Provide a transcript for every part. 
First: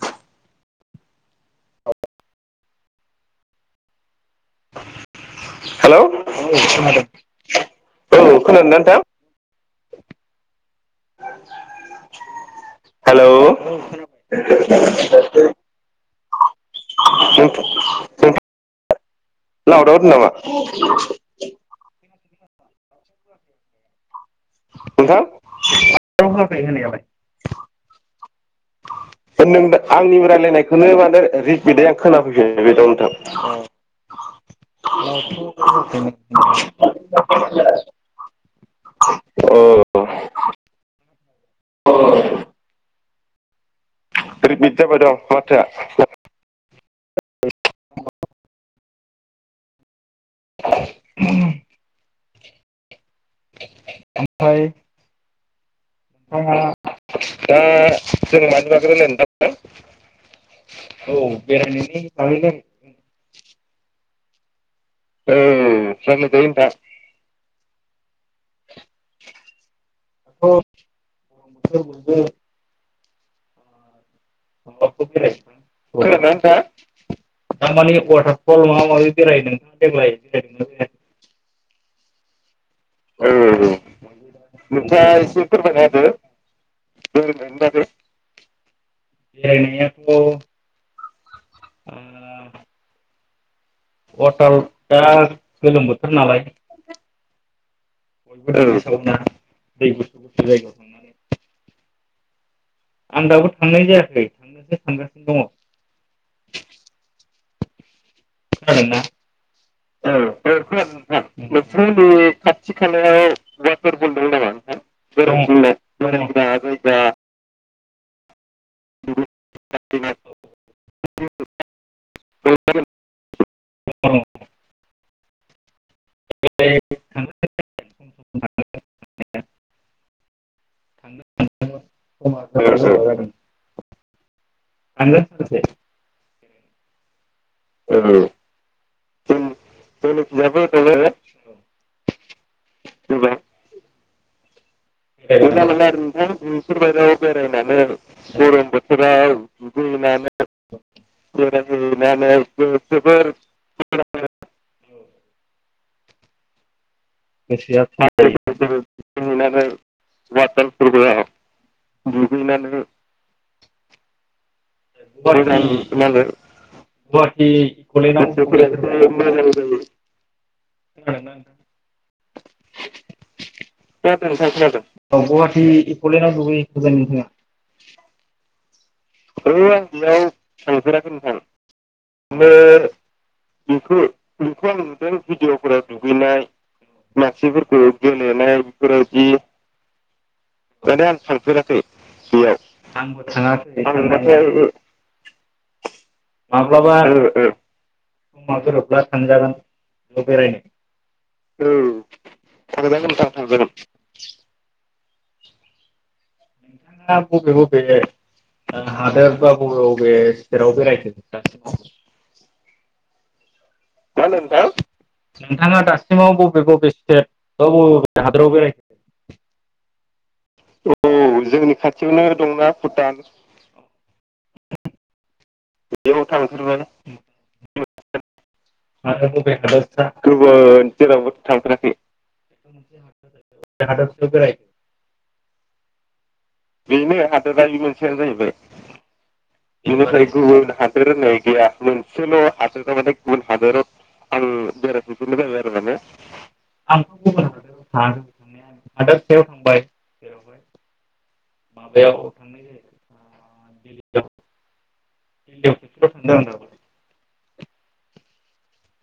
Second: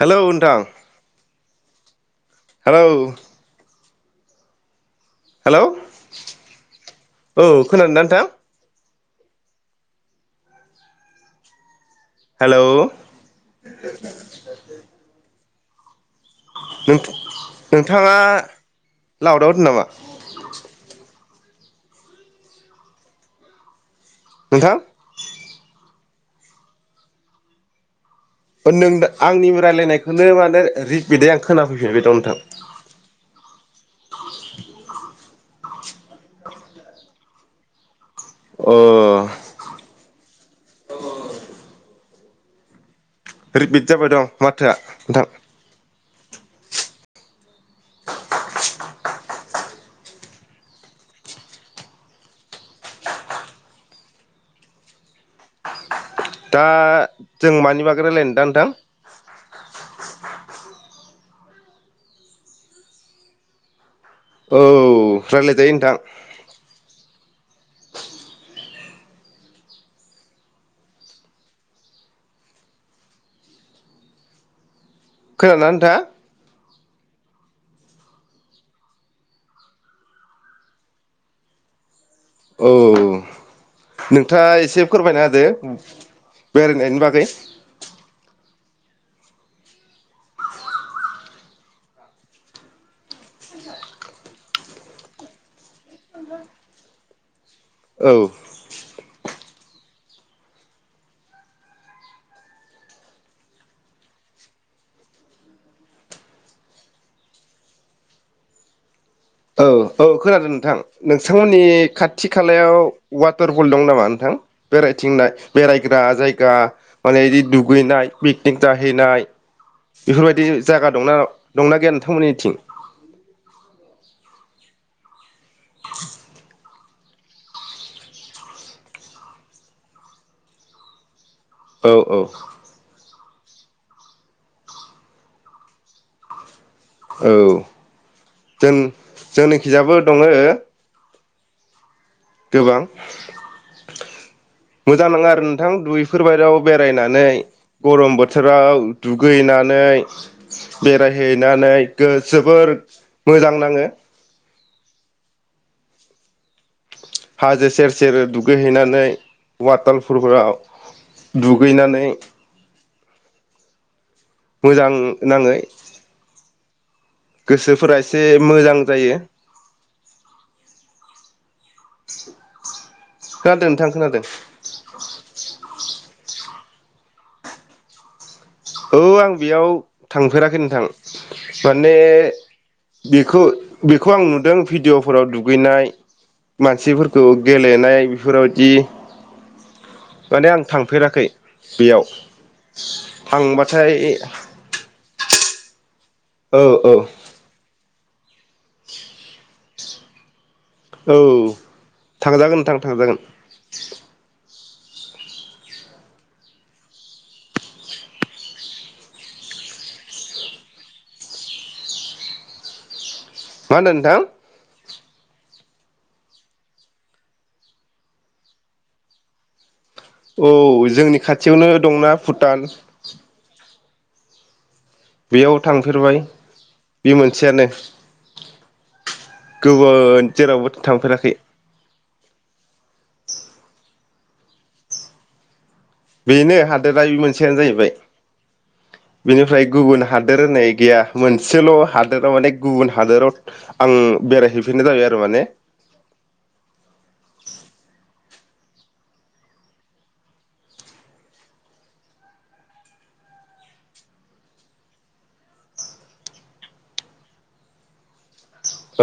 Hello नोंथां। Hello hello औ खोनादों खोनादों ना नोंथां औ खोनादों ना नोंथां। [unintelligible] हेलौ हालौ [unintelligible] नोंथ' नोंथ' नोंथ' लाउदाव दोन लावदाव होदों नामा? नोंथां नोंथां होखै होनायालाय। नों ओ आंनि नोंदो आंनि रायलायनायखौनो मानो रायलायनायखोनो माने रिपिदै आं रिपिदै आं खोनाफैफिनबाय दं खोना नोंथां फैफिनो। [unintelligible] नोंथां अ' दाथ' [unintelligible] अ' अ' [unintelligible] रिपिद जाबाय दं माथोआ नोंथां। था [unintelligible] [inaudible] उम ओमफाय थाङा दा जों दा मानि बागै रायलायनो जों दा नोंथां मानि बागै रायलायनो नोंथां? थां औ बेरायनायनि बागैनो औ रायलाय जायो नोंथां। [unintelligible] नोंथां। [inaudible] [unintelligible] [unintelligible] खोनादोंना नोंथाङा खोनादोना नोंथाङा? थारमाने अवाथार पल माबा माबि बेराय नोंथाङा देग्लाय बेरायदों ना बेरायाखै? औ औ उम नोंथाङा एसे नोंथाङा फोरमायना एसे होदो फोरमायना होदो बेरायनायनि बागै। बागै बेरायनायाथ' आ [unintelligible] अवाटाल दा गोलोम बोथोर नालाय। औ औ [unintelligible] साव ना दै गुसु गुसु जायगायाव थां आं दाबो थांनाय जायाखै थांनोसो सानगासिनो दङ। खोनादों ना? औ औ खोनादों नोंथां। नोंथांमोननि खाथि खालायाव अवाटार फल दं नामा नोंथां? बेरायथिंनाय बेरायग्रा जायगा माने इदि दुगैनाय पिकनिक जाहैनाय जायगा बेफोरबायदि जायगा दंना दंना गैया नोंथांमोननिथिं? [unintelligible] [inaudible] [unintelligible] औ औ उम उम आङो [unintelligible] औ औ। जों जोंनिखियाबो दङो। बेयावनो। गोबां। गोबां। मोजां नाङा आरो नोंथां नोंथां दुइफोरबाययाव बेफोरबायदियाव बेरायनानै बेरायनानै गरम बोथोराव दुगैनानै बेरायहैनानै गो बेरायहैनानै जोबोर जोबोर मोजां नाङो। सेर दुगैहैनानै वाटारफुलफोराव दुगैनानै। नोंनानै। मोजां। नाङै गोसोफोरा एसे मोजां जायो [unintelligible] [inaudible] खोनादों नोंथां। खोनादों [unintelligible] औ आं बेयाव आं बेयाव थांफेराखै नोंथां थांफेराखै नोंथां माने आङो बेखौ बेखौ आं नुदों बेखौ आं नुदों भिडिअ'फोराव भिडिअफोराव दुगैनाय। दुगैनाय मानसिफोरखौ मानसिफोरखौ गेलेनाय गेलेनाय बेफोरबायाददि बेफोरबायदि माने आं थांफेराखै बेयाव बेयाव थांबाथाय। औ औ [unintelligible] गोरोबब्ला थांजागोन बेरायनो। औ औ थांजागोन नोंथां थांजागोन। आ बबे बबे ओ हादोर बबे बबे सेराव बेराय मा होनदों नोंथां। मा होनदों नोंथां नोंथाङा दासिमाव बबे स्टेट बा बबे बबे हादोराव बेरायखो। औ जोंनि औ खाथियावनो जोंनि दंना खाथियावनो भुटान। दंना भुटान। बेयाव थांफेरबाय बेयाव थांफेरबाय बे मोनसेयानो। जेरावबो गुबुन जेरावबो थांफेराखै। थांफेराखै बबे हादोरसा बेरायखो। बेनो। हादोरा बे बेनो मोनसेयानो हादोरारि जाहैबाय मोनसेया जाहैबाय। बेनिफ्राय गुबुन बेनिफ्राय हादोर होननाय गुबुन गैया हादोर होननाय गैया मोनसेल' हादोराव मोनसेल' माने गुबुन हादोर हादोराव हादोर आं आं बेरायहैफिननाय जाबाय बेराय आरो फुनो माने बायो आरो मानो [unintelligible] [unintelligible] माबायाव। [inaudible] [unintelligible]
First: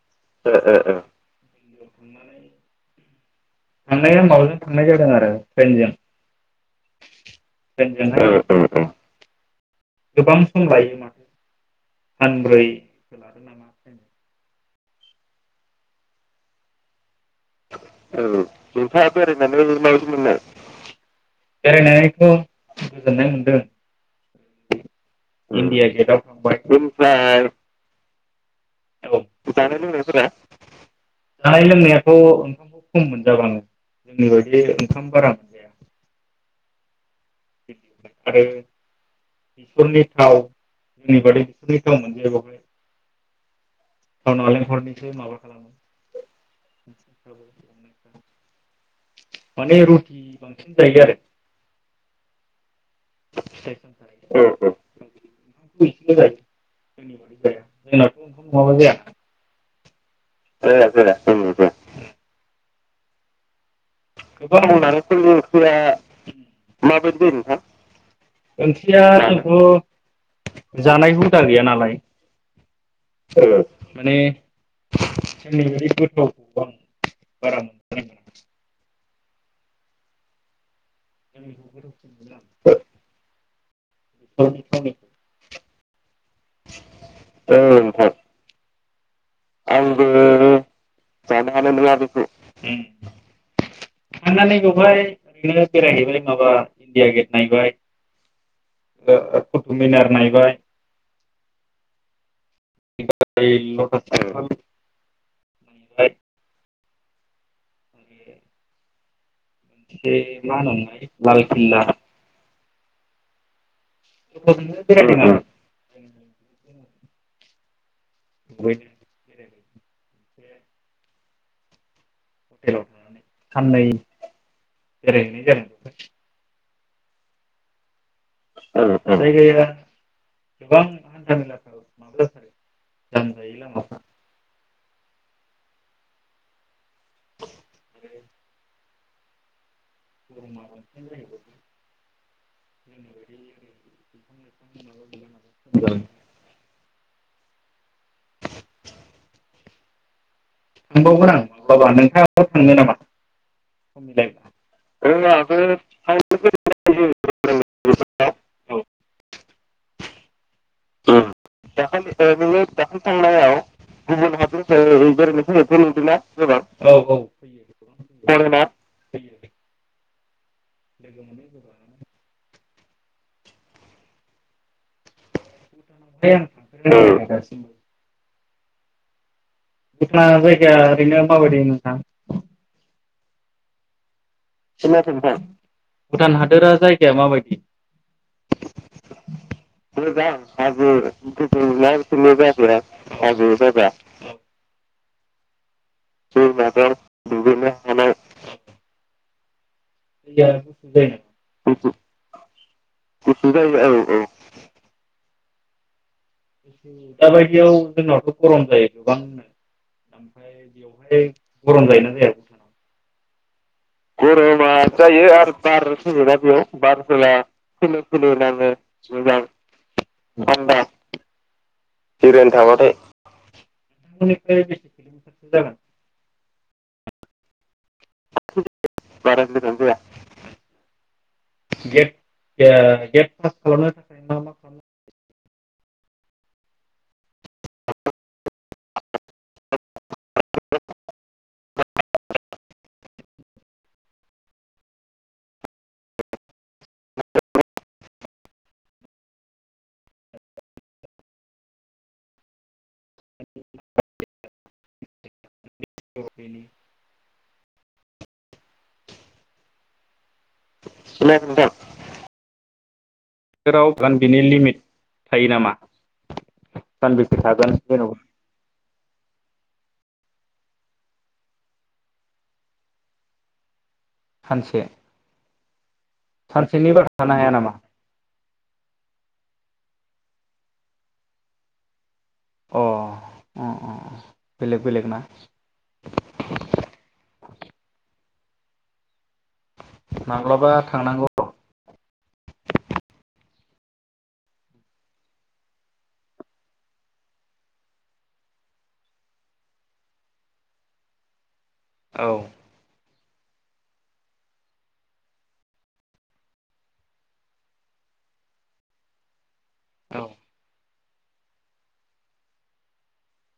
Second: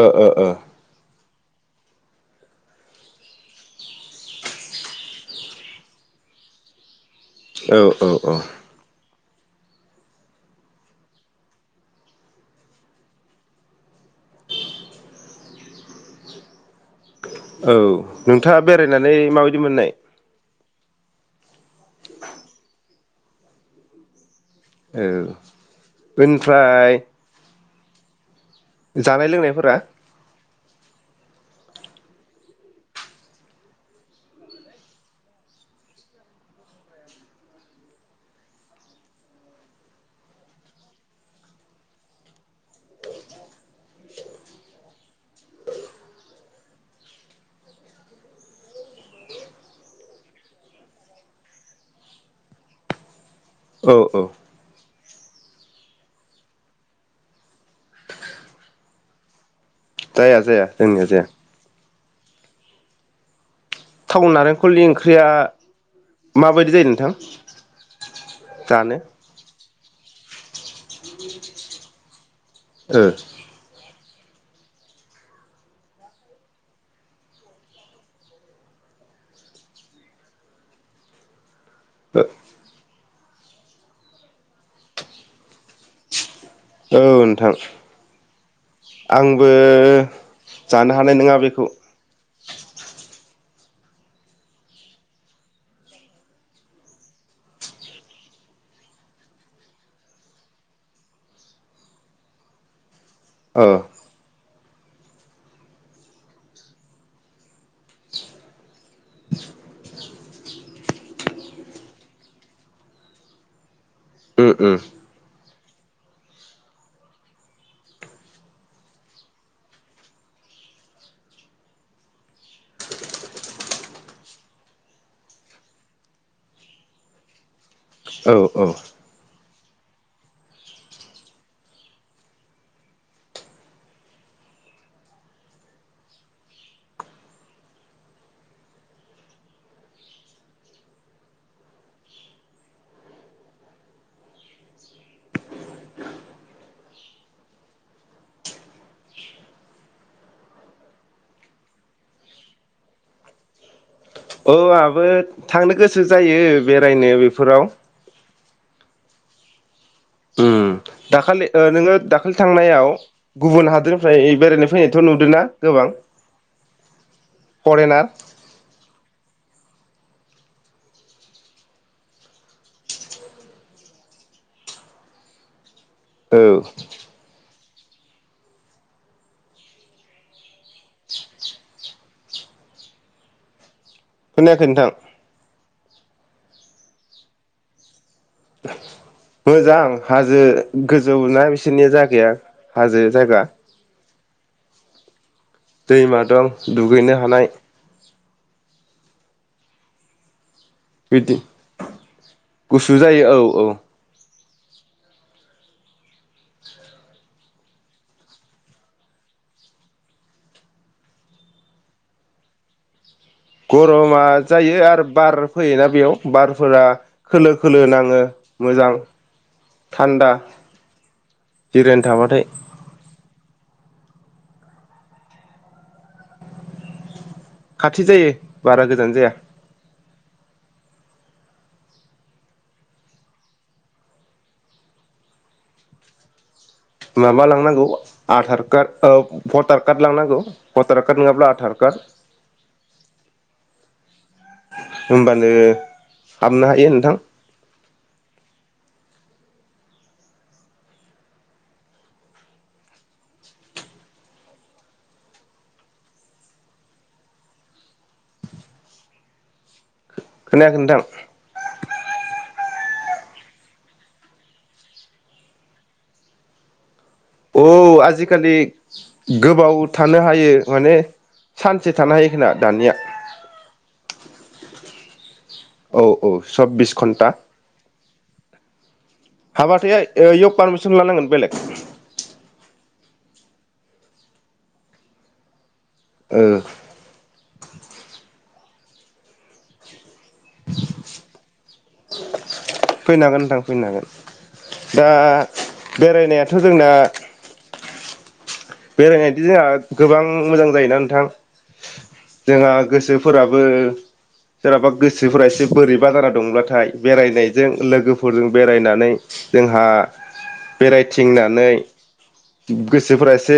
ओ ओ ओ। थांनाया माजों थांनाय जादों आरो क्तनजों। औ औ तेनजों उम उम उम। गोबां सम लायो माथो सानब्रै। लादो नामा थाएम। औ ओ ओ औ नोंथाङा बेरायनानै मा बायदि मोननाय? बेरायनानैथ' गोजोननाय मोनदों। औ इन्दिया गेदाव ओमफ्राय थांबाय औ जानाय लोनाय फोरा जानाय लोंनायाथ' ओंखामखौ खम मोनजाबाङो जोंनि बायदि ओंखाम बारा बिदिनो आरो बेसरनि थाव जोंनि बादि बेसरनि थाव मोनजाया बेवहाय थाव नालेंखरनिसो माबा खालामो माने रुटि बांसिन जायो आरो फिथाय सामथाइ औ औ ओंखाम एसेल जायो जोंनियाथ‍' ओंखाम नङाबानो जाया। जाया जाया जोंनिया जाया। ओं दे थाव गोबां थाव नारेंखलनि नालेंखरनि ओंख्रिया माबायदि जायो नोंथां? जानो ओंख्रिया जोंथ' जानाय हुदा गैया नालाय ओ माने जोंनि बायदि गोथावखौ आं बारा मोना जोंनिखौ गोथाव ओ [inaudible] औ नोंथां औ नोंथां आंबो आंबो जानो हानाय नङा बेखौ। हानाय नंङा बिखौ। उम थांनानै बेवहाय ओरैनो बेरायहैबाय माबा इन्डिया गेट नायबाय। ओ ओ कटुक मिनार नायबाय ओरै औ लथास तेमपोल बे मा होनोमोनलाय लाल किल्ला उम उम [inaudible] हटेलाव थानानै साननै बेरायहैनाय जादों बेहाय। औ औ औ औ जायगाया गोबां हान्था मेलाफोर जाथारो लामाफोरा जाम जासोगारो [inaudible] [inaudible] [inaudible] थांबावगोन आं माब्लाबा नोंथाङाबो थांनो नामा? औ आंहाबो जोंनाबो थांनो गोसो जायो बेरायनो बेफोराव। उम दाखालि ओ नोङो दाखालि नोङो थांनायाव दाखालि थांनायाव गुबुन हादोरनिफ्राय गुबुन बेरायनो फैनायथ' हादरनिफ्राय नुदोंना बेरायनो फैनायखौ गोबां नुदोंना? गोबां औ औ फैयो। फरेनार परेनार लोगो मोनो गोबांनो। औ [inaudible] दखना जायगाया ओरैनो मा बायदिमोन नोंथां? खोनायाखै नोंथां भुटान हादोरा जायगाया मा बायदि? [inaudible] मोजां हाजो हाजो गोजौ गोजौ बिसोरनिया ना जागाया जिखुनु जायगाया हाजो हाजो जायगा। [inaudible] दैमा दं दुगैनो हानाय। दैया गुसु जायो बिदि गुसु गुसु जायो औ गुसु जायो औ औ। दाबायदियाव जोंनावथ' गरम जायो गोबांनो। बेवहाय गरम जायोना जाया? गरमा जायो आरो बार फैयोना बेयाव बार फैब्ला खोलो खोलो नाङो। मोजां थान्दा थानदा जिरायना थाबाथाय। नोंथांमोननिफ्राय बेसे किल'मिटारसो जागोन? खाथि जायो बारा गोजान [unintelligible] जाया बारा गोजान जाया। गेट ओ गेट पास खालामनो थाखाय मा मा [unintelligible] माबा लांनांगौ आधार कार्ड भटार कार्ड लांनांगौ। भतार कार्ड नङाब्ला आदार कार्ड होमबानो हाबनो हायो नोंथां। अ बेनि खोनायाखै नोंथां? खोनायाखै नोंथां? [unintelligible] लिमिथ थायो नामा औ आजिखालि गोबाव थानो हायो माने सानसे थानो हायो खोमा दानिया। सानसे औ औ सब्बिस सानसेनि बारा घन्टा थानो हाया नामा? हाबाथाय ओयाव पारमिसन लानांगोन बेलेग। अ अ अ अ बेलेग बेलेग ना? ओ माब्लाबा थांनांगौ [unintelligible] फैनो हागोन नोंथां फैनो हागोन दा बेरायनायाथ' जोंना बेरायनायदो जाया गोबां मोजां जायोना नोंथां? औ जोङा गोसोफोराबो सोरहाबा गोसोफोरा एसे बोरैबा जाना दंब्लाथाय बेरायनायजों लोगोफोरजों बेरायनानै जोंहा बेरायथिंनानै गोसोफोरा एस से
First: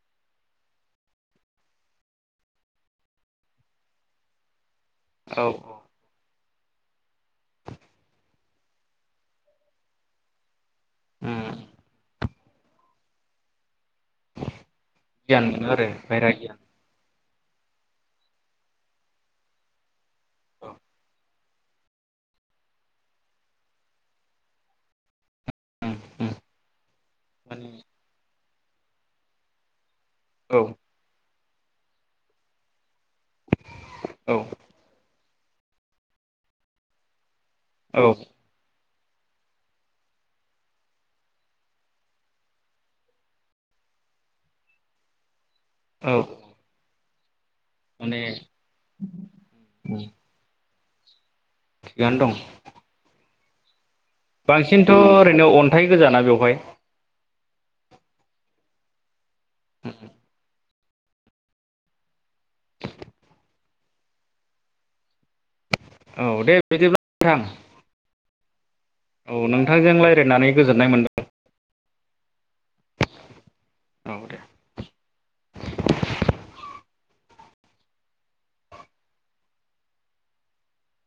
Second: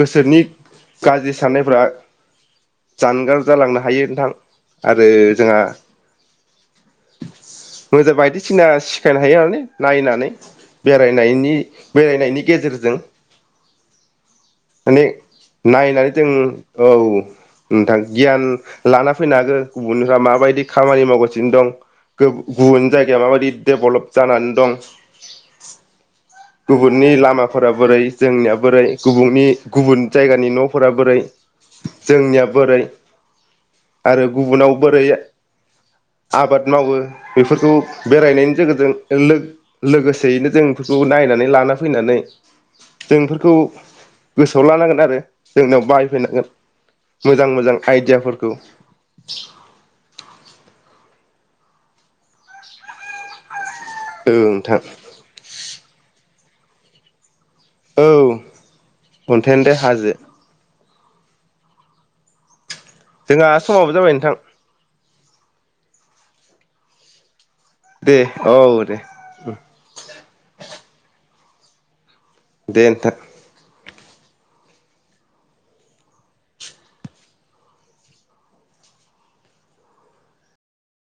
गोसोनि गाज्रि साननायफोरा जानगार जालांनो हायो नोंथां आरो जोंहा मोजां बायदिसिना सिखायनो हायो आरो ने नायनानै बेरायनायनि बेरायनायनि गेजेरजों माने नायनानै जों औ नोंथां गियान लाना फैनो हागो गुबुनफोरा माबायदि खामानि मावगासिनो दं। गोब गुबुन जायगाया माबायदि डेभलप जानानै दं गुबुननि लामाफोरा बोरै जोंनिया बोरै गुबुनि गुबुन जायगानि न'फोरा बोरै जोंनिया बोरै आरो गुबुनाव बोरै आबाद मावो बेफोरखौ बेरायनायनि जोगोजों लोग लोगोसेयैनो जों बेफोरखौ नायनानै लाना फैनानै जों इफोर खौ गोसोआव लानांगोन आरो जोंनियाव बाहायफैनांगोन मोजां मोजां आइडियाफोरखौ थिगानो दं औ नोंथां बांसिनथ' ओरैनो अन्थाइ गोजाना बेवहाय औ अन्थायानो दे हाजो जोंहा समाबो जाबाय नोंथां। औ दे बिदिब्ला नोंथां दे औ दे औ नोंथांजों रायलायनानै गोजोननाय मोनदों दे नोंथां